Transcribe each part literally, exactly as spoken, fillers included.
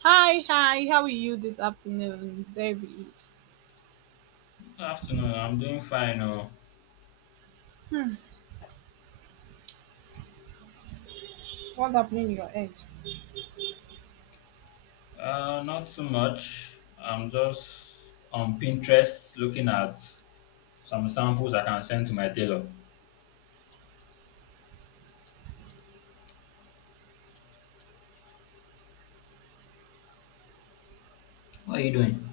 Hi, hi. How are you this afternoon, David? Afternoon. I'm doing fine. Oh, What's happening in your end? uh, not too much. I'm just on Pinterest looking at some samples I can send to my tailor. What are you doing?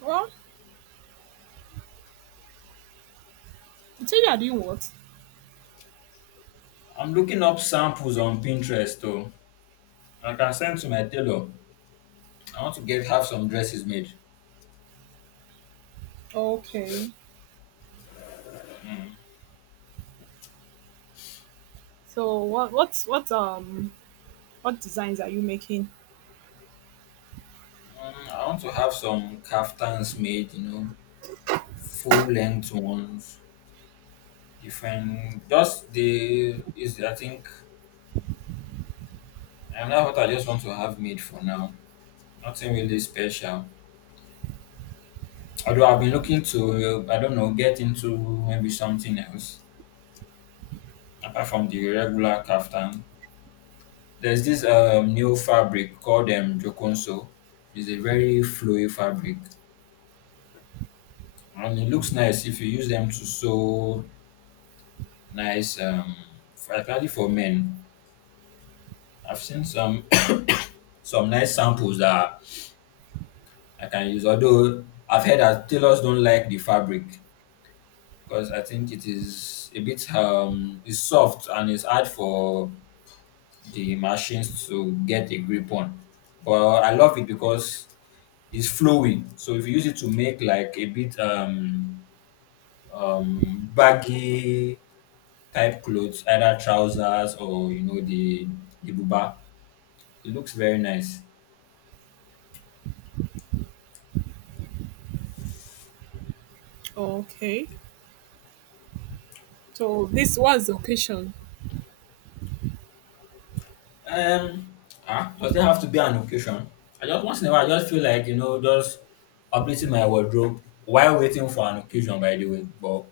Well, you said you are doing what? I'm looking up samples on Pinterest, though. I can send to my tailor. I want to get have some dresses made. Okay. So what? What's what? Um, what designs are you making? Mm, I want to have some kaftans made. You know, full length ones. Different. Just the is I think, and that's what I just want to have made for now. Nothing really special. Although I've been looking to, I don't know, get into maybe something else apart from the regular kaftan. There's this um, new fabric called um, Jokonso. It's a very flowy fabric, and it looks nice if you use them to sew nice, um, for, especially for men. I've seen some some nice samples that I can use. Although I've heard that tailors don't like the fabric because I think it is a bit um, it's soft, and it's hard for the machines to get a grip on. But I love it because it's flowing. So if you use it to make like a bit um um baggy type clothes, either trousers, or you know the the buba, it looks very nice. Okay. So this was the occasion. Um ah, does it have to be an occasion? I just once in a while I just feel like you know just updating my wardrobe, while waiting for an occasion, by the way. But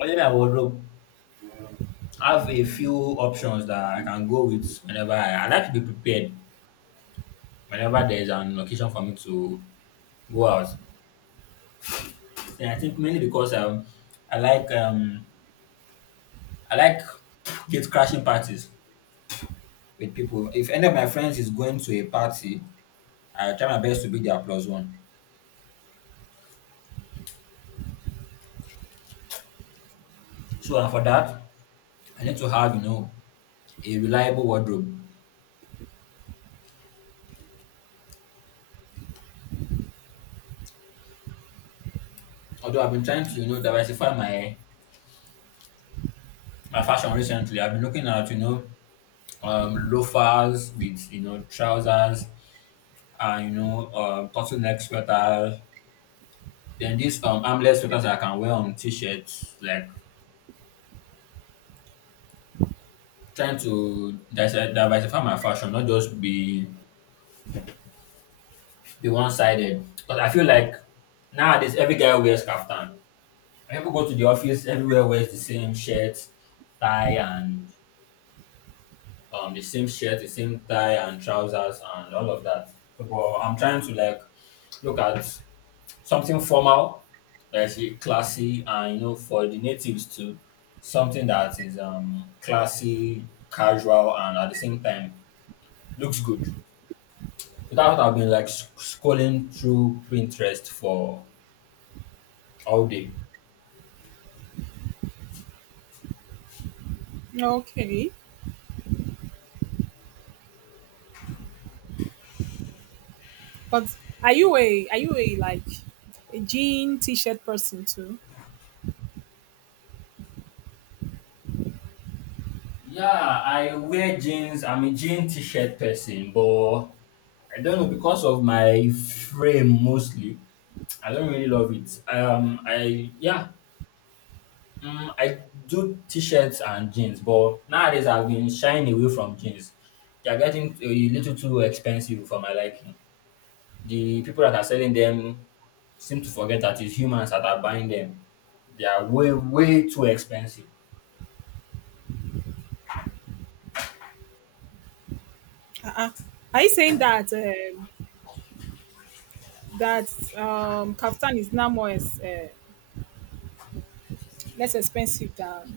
only my wardrobe have a few options that I can go with whenever I, I like to be prepared whenever there is an occasion for me to go out. And I think mainly because um I like um I like gate crashing parties with people. If any of my friends is going to a party, I try my best to be their plus one. So and for that, I need to have you know a reliable wardrobe. Although I've been trying to you know diversify my my fashion recently, I've been looking at you know um loafers with you know trousers, and you know um turtle neck sweater, then these um armless sweaters I can wear on t-shirts, like trying to dise- diversify my fashion, not just be be one-sided, because I feel like nowadays every guy wears kaftan. When people go to the office, everywhere wears the same shirt, tie and um the same shirt, the same tie and trousers and all of that. So, but I'm trying to like look at something formal, that's i- classy, and you know for the natives too, something that is um classy casual and at the same time looks good. So that's what I've been like sc- scrolling through Pinterest for all day. Okay. But are you a are you a like a jean t-shirt person too? Yeah, I wear jeans, I'm a jean t-shirt person, but I don't know, because of my frame mostly I don't really love it, um I yeah. Mm, I do t-shirts and jeans, but nowadays I've been shying away from jeans. They are getting a little too expensive for my liking. The people that are selling them seem to forget that it's humans that are buying them. They are way, way too expensive. Uh-uh. Are you saying that um, that um kaftan is now more as uh, less expensive than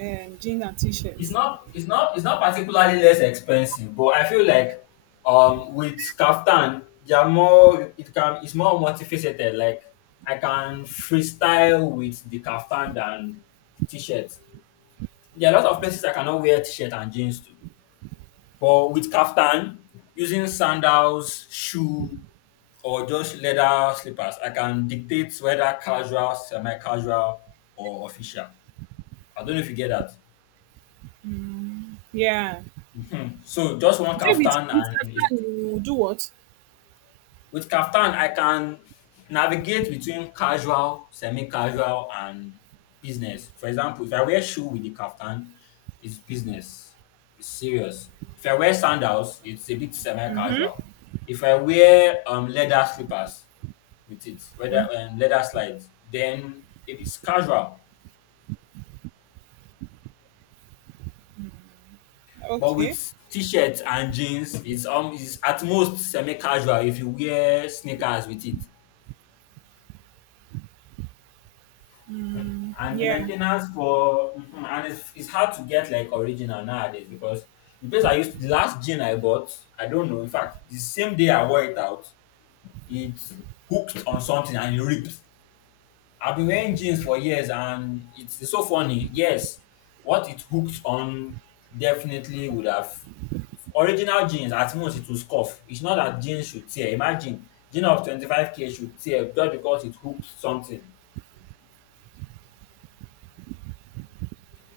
um, jean and It's t-shirts? not, it's not, it's not particularly less expensive, but I feel like um with kaftan, they are more. It can, it's more multifaceted. Like I can freestyle with the kaftan than the t-shirt. There are a lot of places I cannot wear t-shirt and jeans to. But with kaftan, using sandals, shoe, or just leather slippers, I can dictate whether casual, semi-casual, or official. I don't know if you get that. Yeah. So just one You said with kaftan, with and it's. Kaftan you do what? With kaftan, I can navigate between casual, semi-casual, and business. For example, if I wear shoe with the kaftan, it's business. It's serious. If I wear sandals, it's a bit semi-casual. If I wear um leather slippers with it, whether um, leather slides, then it's casual. But Okay. with t-shirts and jeans, it's um it's at most semi-casual if you wear sneakers with it. And the Yeah, maintenance for, mhm, and it's, it's hard to get like original nowadays, because the place I used, the last gin I bought, I don't know, in fact the same day I wore it out, it hooked on something and it ripped. I've been wearing jeans for years, and it's, so funny, yes, what it hooked on. Definitely would have, original jeans at most it will scuff, it's not that jeans should tear. Imagine jean of twenty-five k should tear just because it hooked something.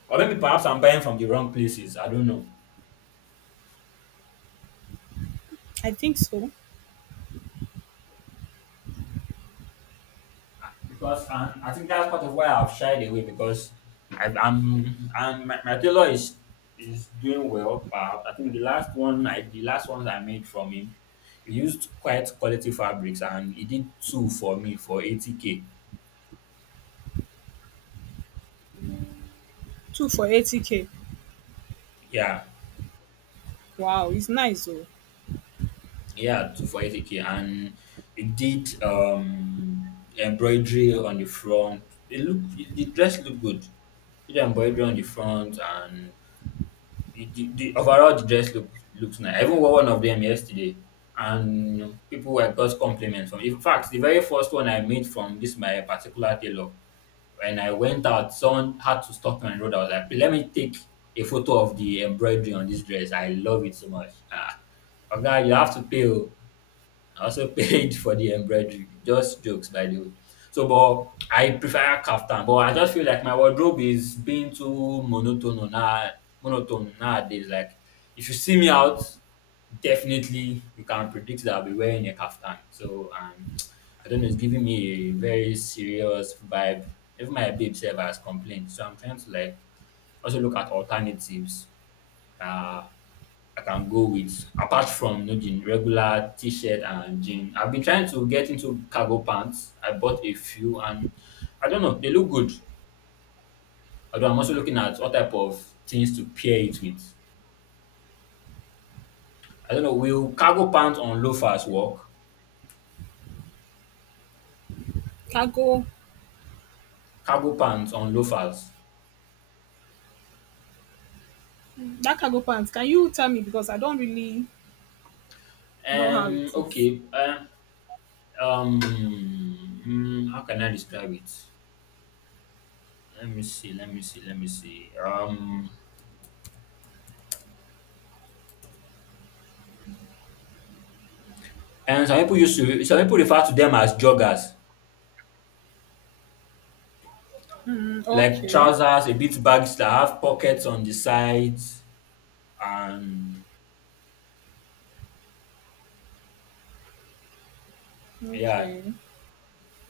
Or maybe perhaps I'm buying from the wrong places, I don't know. I think so. Because um I think that's part of why I've shied away, because I, I'm and my, my tailor is is doing well. But I think the last one I the last ones I made from him, he used quite quality fabrics, and he did two for me for eighty k. Two for eighty k. Yeah, Wow, it's nice though. yeah, two for eighty k, and he did um embroidery on the front. It looked it, the dress looked good. He did embroidery on the front, and it- the, the overall the dress look looks nice. I even wore one of them yesterday, and you know, people were got compliments from. In fact, the very first one I made from this my particular tailor, when I went out, someone had to stop me on the road. I was like, "Please, let me take a photo of the embroidery on this dress. I love it so much." Ah, okay, you have to pay. Oh. I also paid for the embroidery. Just jokes, by the way. So, but I prefer kaftan. But I just feel like my wardrobe is being too monotone now, monotone nowadays. Like, if you see me out, definitely you can predict that I'll be wearing a kaftan. So, um, I don't know. It's giving me a very serious vibe. Even my babe self has complained. So I'm trying to like also look at alternatives. Uh, I can go with, apart from you know the regular t-shirt and jean. I've been trying to get into cargo pants. I bought a few, and I don't know, they look good. Although I'm also looking at what type of things to pair it with. I don't know, will cargo pants on loafers work? Cargo Cargo pants on loafers. That cargo pants. Can you tell me because I don't really know how Um it is. Okay. Um um mm, how can I describe it? Let me see, let me see, let me see. Um and some people used to some people refer to them as joggers. Mm, Like okay. trousers, a bit bags that have pockets on the sides, and yeah, Okay.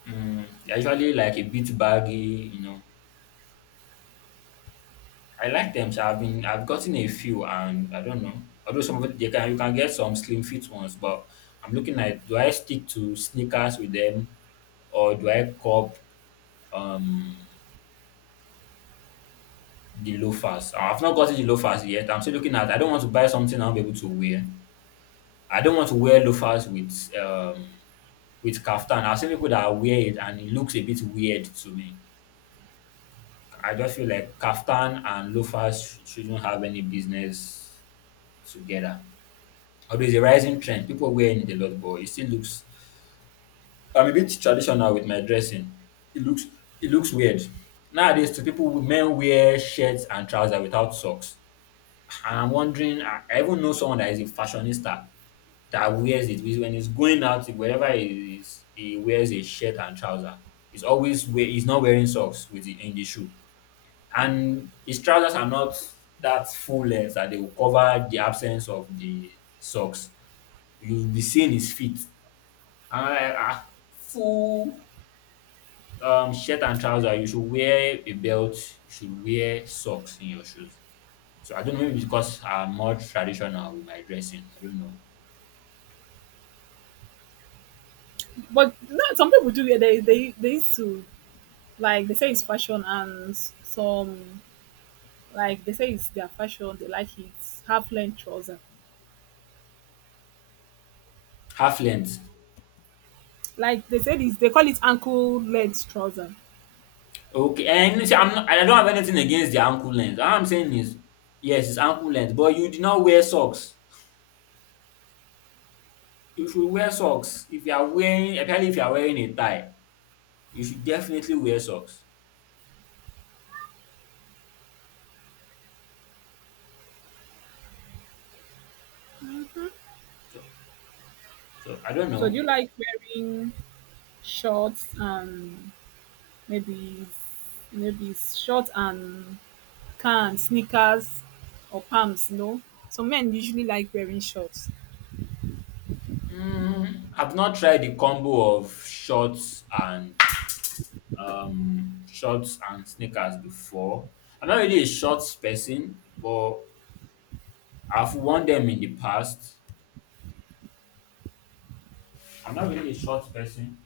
mm, they're usually like a bit baggy, you know. I like them, so I've been I've gotten a few, and I don't know. Although some of it, they can you can get some slim fit ones, but I'm looking at, do I stick to sneakers with them, or do I cop um the loafers? I've not gotten the loafers yet. I'm still looking at. I don't want to buy something I'll be able to wear. I don't want to wear loafers with um with kaftan. I've seen people that wear it, and it looks a bit weird to me. I just feel like kaftan and loafers sh- shouldn't have any business together. Although it's a rising trend, people wearing it a lot, but it still looks. I'm a bit traditional with my dressing. It looks it looks weird. Nowadays, to people, men wear shirts and trousers without socks, and I'm wondering. I I even know someone that is a fashionista that wears it. When he's going out, wherever he is, he wears a shirt and trouser. He's always wear, he's not wearing socks with the, in the shoe, and his trousers are not that full length that they will cover the absence of the socks. You'll be seeing his feet. And I'm like, ah, full um, shirt and trouser. You should wear a belt. You should wear socks in your shoes. So I don't know, maybe because I'm more traditional with my dressing. I don't know. But no, some people do it. they they they used to, like they say it's fashion, and some like they say it's their fashion, they like it. Half length trouser. Half length. Like they say it's they call it ankle length trouser. Okay, and see, I'm not, I don't have anything against the ankle length. All I'm saying is, yes, it's ankle length, but you did not wear socks. You should wear socks if you are wearing, especially if you are wearing a tie. You should definitely wear socks. So, so I don't So do know. you like wearing short and maybe maybe short and can sneakers or pumps, you know. Some men usually like wearing shorts, Mm, I've not tried the combo of shorts and um shorts and sneakers before. I'm not really a shorts person, but I've worn them in the past. I'm not really a shorts person.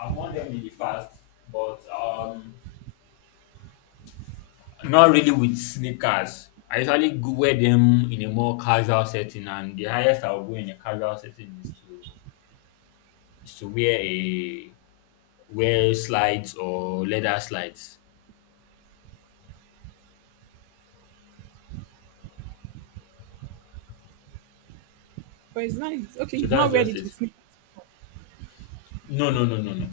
I've worn them in the past, but um Not really with sneakers. I usually go wear them in a more casual setting, and the highest I'll go in a casual setting is to is to wear a wear slides or leather slides. but it's nice. Okay, So you've not that's wear just it with it. sneakers, No, no, no, no, no.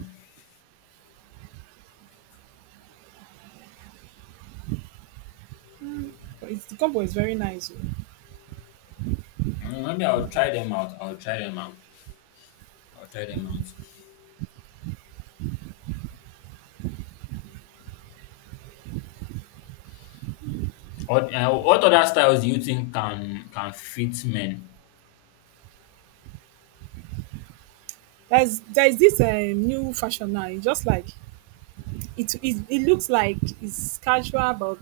but it's, the combo is very nice. Oh. Mm, Maybe I'll try them out. I'll try them out. I'll try them out. What, uh, what other styles do you think can can fit men? There's there's this um, new fashion now. It's just like it, it it looks like it's casual, but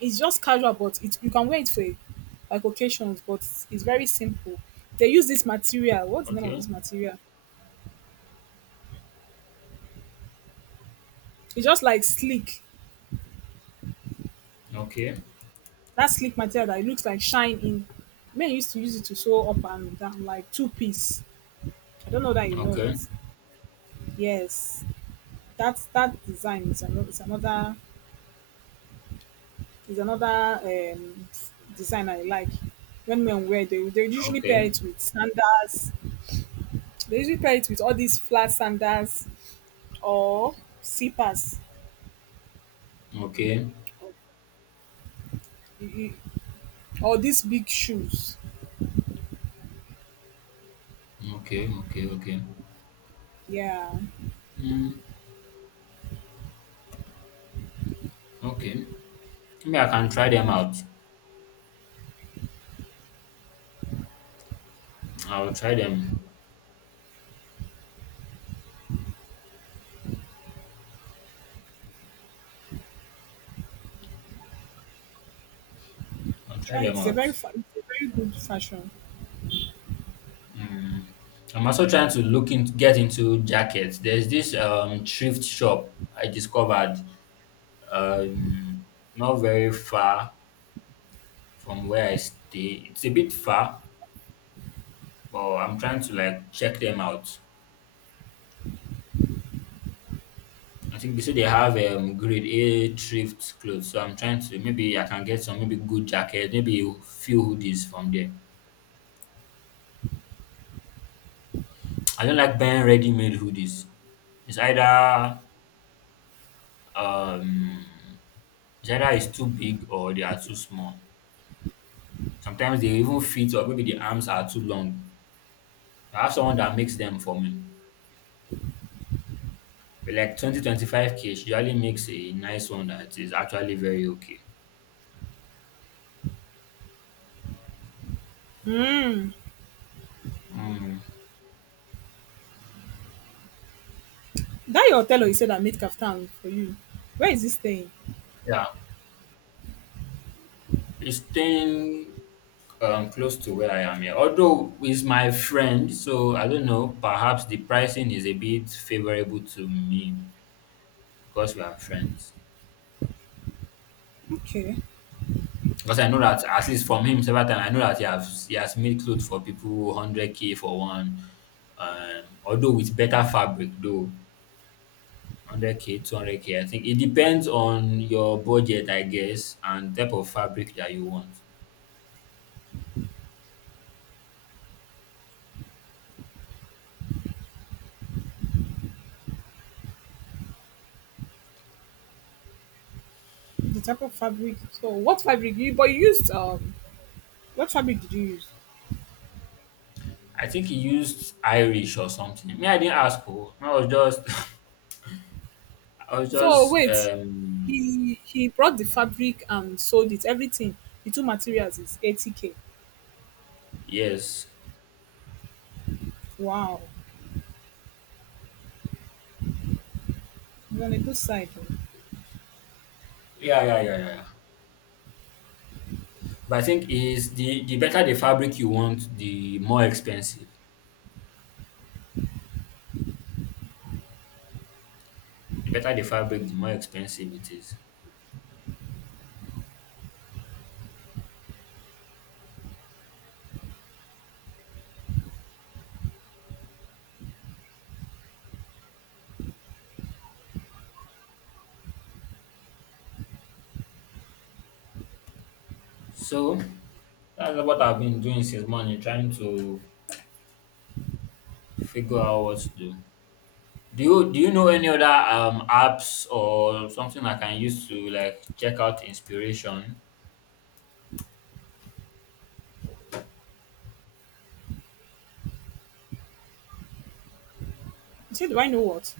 it's just casual, but it you can wear it for like occasions, but it's very simple. They use this material. What's the name of Okay, this material? It's just like sleek. okay, That slick material that it looks like shine in. Men used to use it to sew up and down, like two piece. I don't know that you know it. okay, Yes, that that design is another is another is another um, design I like. When men wear, they they usually pair okay, it with sandals. They usually pair it with all these flat sandals or slippers, okay, or, or these big shoes. okay, okay, okay. Yeah, Mm, okay. Maybe I can try them out. I'll try them. I'll try try it. them It's a very out. fa- it's a very good fashion. I'm also trying to look into get into jackets. There's this um thrift shop I discovered um not very far from where I stay. It's a bit far, but I'm trying to like check them out. I think they say they have um grade A thrift clothes, so I'm trying to maybe I can get some maybe good jacket, maybe a few hoodies from there. I don't like buying ready-made hoodies. It's either um It's either it's too big or they are too small. Sometimes they even fit or maybe the arms are too long. I have someone that makes them for me. But like twenty twenty five k she usually makes a nice one that is actually very okay. Mm, That your tailor you said that made kaftan for you, where is he staying? yeah, it's staying um, close to where I am here. Although it's my friend, so I don't know, perhaps the pricing is a bit favorable to me because we are friends. Okay. Because I know that at least from him several times, I know that he has he has made clothes for people hundred K for one, um, although with better fabric though. one hundred k, two hundred k. I think it depends on your budget, I guess, and type of fabric that you want. The type of fabric. So what fabric you but you used um what fabric did you use? I think he used Irish or something. Me, I didn't ask. Oh, I was just, I was So just, wait, um, he he brought the fabric and sold it, everything. The two materials is eighty k. yes, Wow. You're on a good side. Oh. yeah, yeah, yeah, yeah, yeah. But I think is the the better the fabric you want, the more expensive. The better the fabric, the more expensive it is. So that's what I've been doing since morning, trying to figure out what to do. Do you do you know any other um apps or something I can use to like check out inspiration? You said do I know what?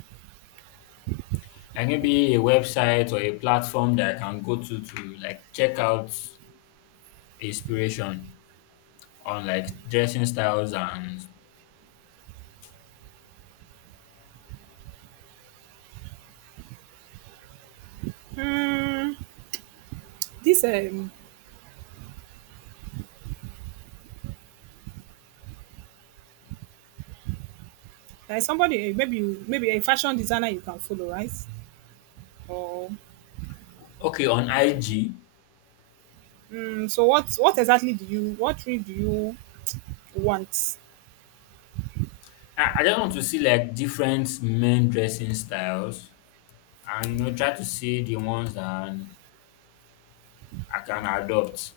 Like maybe a website or a platform that I can go to to like check out inspiration on like dressing styles and Hmm. This um like somebody, eh, maybe you maybe a fashion designer you can follow, right? Or okay on I G. hmm. So what what exactly do you what tree do you want? I I just want to see like different men dressing styles and you know try to see the ones that I can adopt.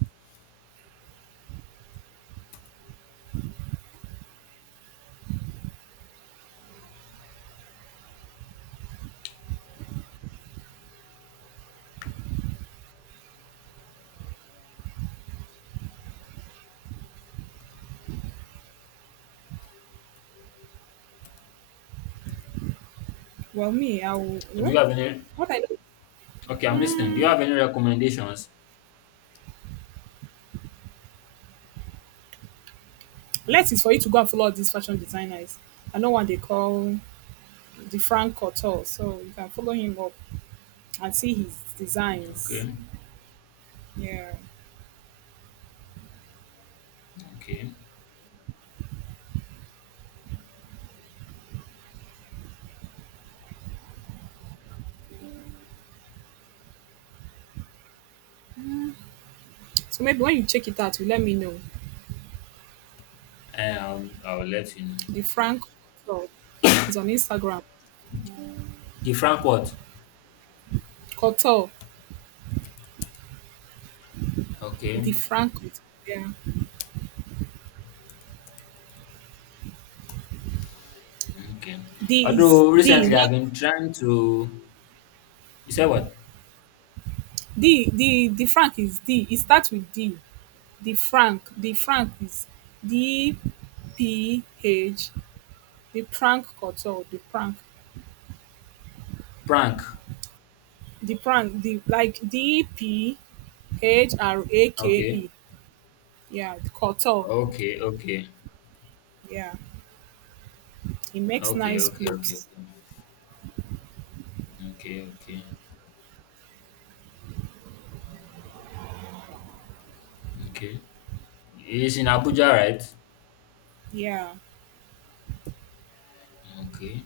Well, me, I will. Do Well, you have any what I do? Okay, I'm listening. Do you Mm, have any recommendations? less is for you to go and follow all these fashion designers. I know one they call the Frank Couture, so you can follow him up and see his designs. Okay, Yeah. okay. So maybe when you check it out, you let me know. Um, I'll I'll let you know. The Frank Couture is on Instagram. The Frankfurt. Couture, Okay, the Frank. Couture. Yeah. okay. D is Although D, recently I've not been trying to, you said what? D. The the Frank is D. It starts with D. The Frank. The Frank is D P H. The Prank Culture, the prank, Prank. the prank, the like D P H R A K Okay, E. Yeah, the Couture. okay, okay, Yeah, he makes okay, nice okay, okay, clothes. okay, okay, okay, okay. It's in Abuja, right? Yeah, Okay,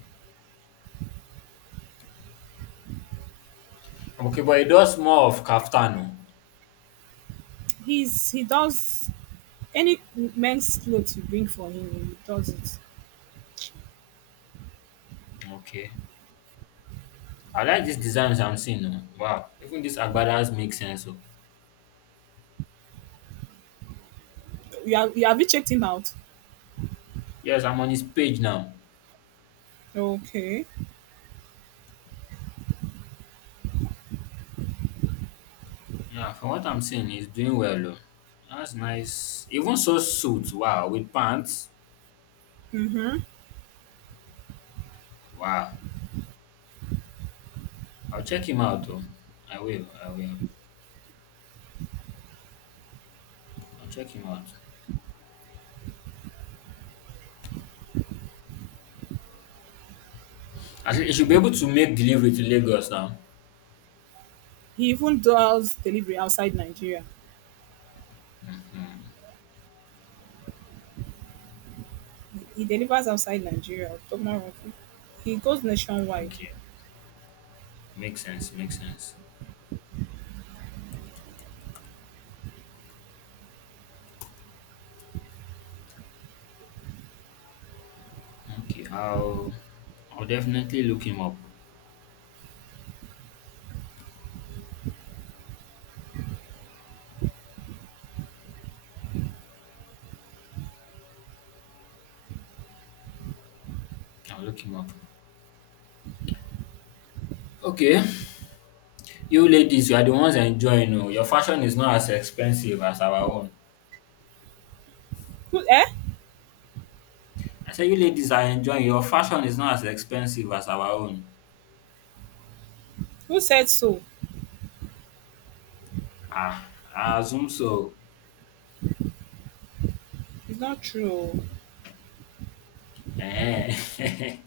okay, but it does more of kaftano. he's he does any men's clothes you bring for him, he does it. Okay, I like these designs I'm seeing. Oh. Wow, even this Agbada's make sense. Oh, You have, you have you checked him out? yes, I'm on his page now. Okay. Yeah, from what I'm seeing, he's doing well. Oh. That's nice. Even so suit, wow, with pants. Wow. I'll check him out though. I will, I will. I'll check him out. I think he should be able to make delivery to Lagos now. He even does delivery outside Nigeria. He delivers outside Nigeria. Tomorrow, he goes nationwide. Okay. Makes sense, makes sense. Okay, I'll I'll definitely look him up. I'll look him up. Okay. You ladies, you are the ones enjoying. Oh. Your fashion is not as expensive as our own. Who eh? I said you ladies are enjoying. Your fashion is not as expensive as our own. Who said so? Ah, I assume so. It's not true. Oh. Eh.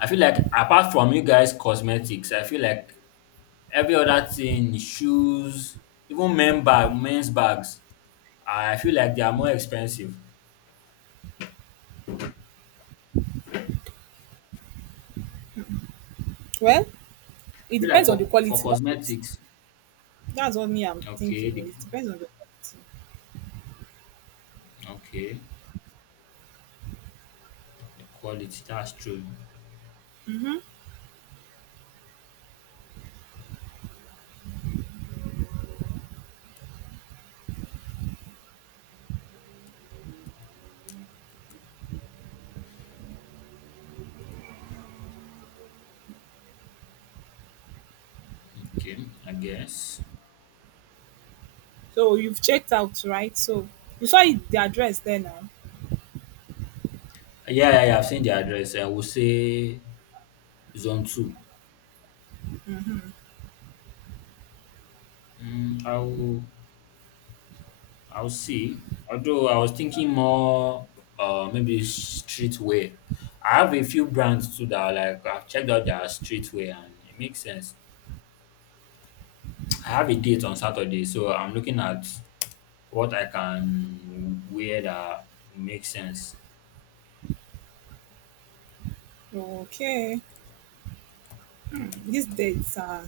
I feel like apart from you guys cosmetics, I feel like every other thing, shoes, even men bag, men's bags, I feel like they are more expensive. Well, I it feel like depends on the for for quality. That's it. cosmetics, That's what me I'm okay, thinking. the, It depends on the quality. okay, the quality, that's true. Okay, I guess. So you've checked out, right? So you saw it, the address there now. Yeah, yeah, yeah. I've seen the address. I will say zone two. Mm, I will I'll see. Although I was thinking more, uh, maybe streetwear. I have a few brands too that I like I've checked out their streetwear and it makes sense. I have a date on Saturday, so I'm looking at what I can wear that makes sense. Okay. These dates are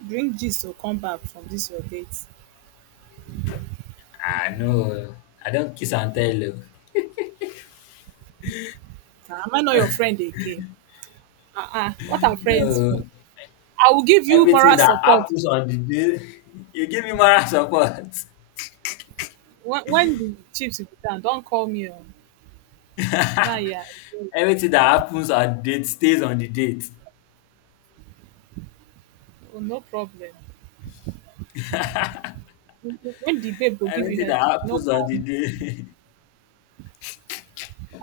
bring gist to come back from this your date. I know I don't kiss and tell. Ah, am I not your Oh. friend again? Ah, ah. What are friends for? no, I will give you everything moral that support. happens on the day, you give me moral support. When, when the chips will be down, don't call me. Oh. Now, yeah, oh, everything that happens on date stays on the date. no problem. When the babe will give you Everything that headache, no happens on call the me. day,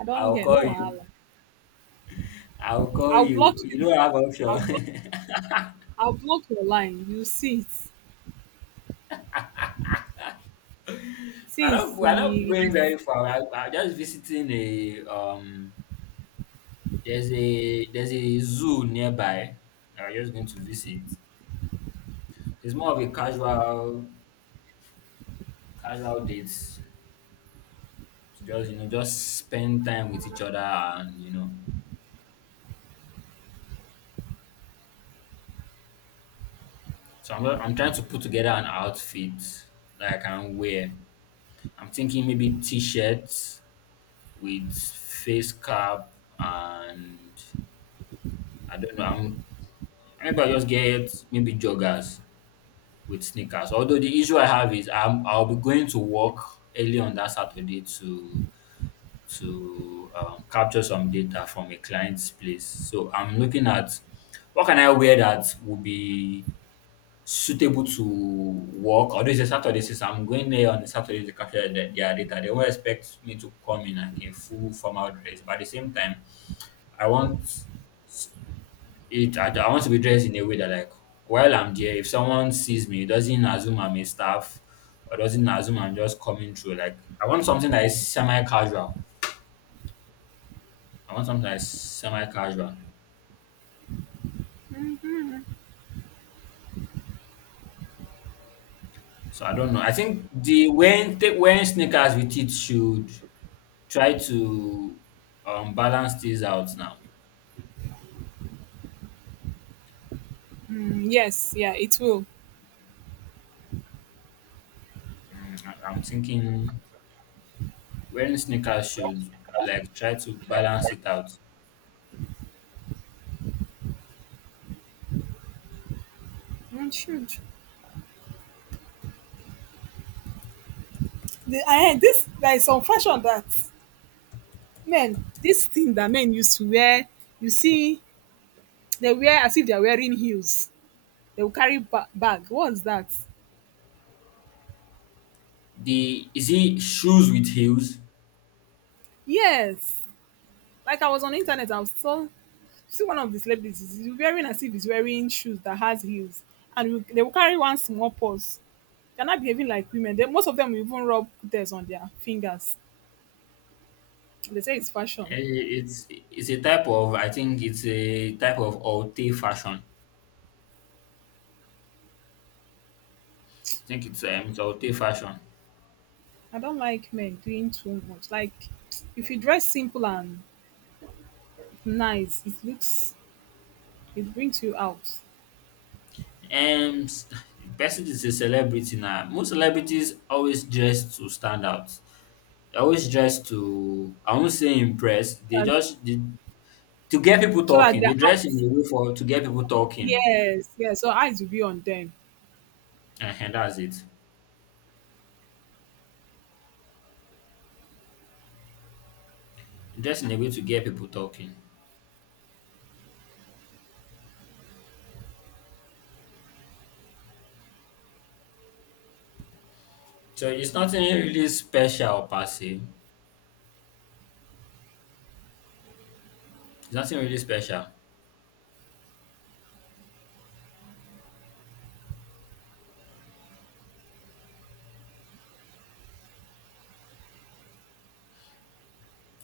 I don't I'll hear, call no you. wahala. I'll call I'll block you. You you. don't have I'll block, option. I'll block your line. You see it. I'm not. Since We're not going yes, very far. I, I'm just visiting a um. There's a there's a zoo nearby. I'm just going to visit. It's more of a casual casual date to just you know just spend time with each other and you know. So I'm not- I'm trying to put together an outfit that I can wear. I'm thinking maybe t-shirts with face cap and I don't know. I'm, maybe I just get maybe joggers with sneakers. Although the issue I have is I'm, I'll be going to work early on that Saturday to to um, capture some data from a client's place. So I'm looking at what can I wear that will be suitable to work. Although it's a Saturday, since I'm going there on a Saturday to capture the, their data, they won't expect me to come in like a full formal dress. But at the same time, I want It I, I want to be dressed in a way that like while I'm there, if someone sees me, it doesn't assume I'm a staff or doesn't assume I'm just coming through. Like I want something that is semi-casual. I want something that is semi-casual. So I don't know. I think the wearing take wearing sneakers with it should try to um balance these out now. mm, yes, yeah, it will. I, I'm thinking wearing sneakers should like try to balance it out. Mm, should. The, I, this There is some fashion that men this thing that men used to wear. You see, they wear as if they are wearing heels. They will carry ba- bag. What's that? The is it shoes with heels? Yes. Like I was on the internet, I was saw see one of the celebrities is wearing as if he's wearing shoes that has heels, and will- they will carry one small purse. They're not behaving like women. They, most of them even rub there's on their fingers. They say it's fashion. Eh, It's it's a type of I think it's a type of haute fashion. I think it's um it's haute fashion. I don't like men doing too much. Like if you dress simple and nice, it looks it brings you out. Um, s- person is a celebrity now. Most celebrities always dress to stand out. They always dress to I won't say impress. They That- just they, to get people So that talking. their They dress in eyes, a way for to get people talking, yes, yes. So eyes will be on them. and that's it. Dress in a way to get people talking. So it's nothing really special per se. It's nothing really special.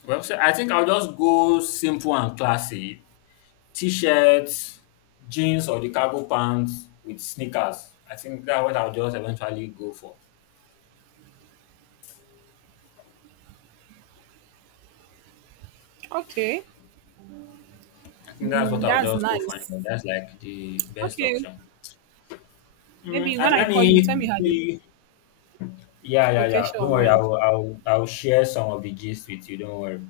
Well, so I think I'll just go simple and classy. T-shirts, jeans or the cargo pants with sneakers. I think that's what I'll just eventually go for. Okay, I think that's what mm, I'll that's just go for. nice. And that's like the best Okay, option. Mm, maybe when and I let call you, tell me how the me. Yeah, yeah, yeah. Don't location worry. went. I'll, I'll, I'll share some of the gist with you. Don't worry.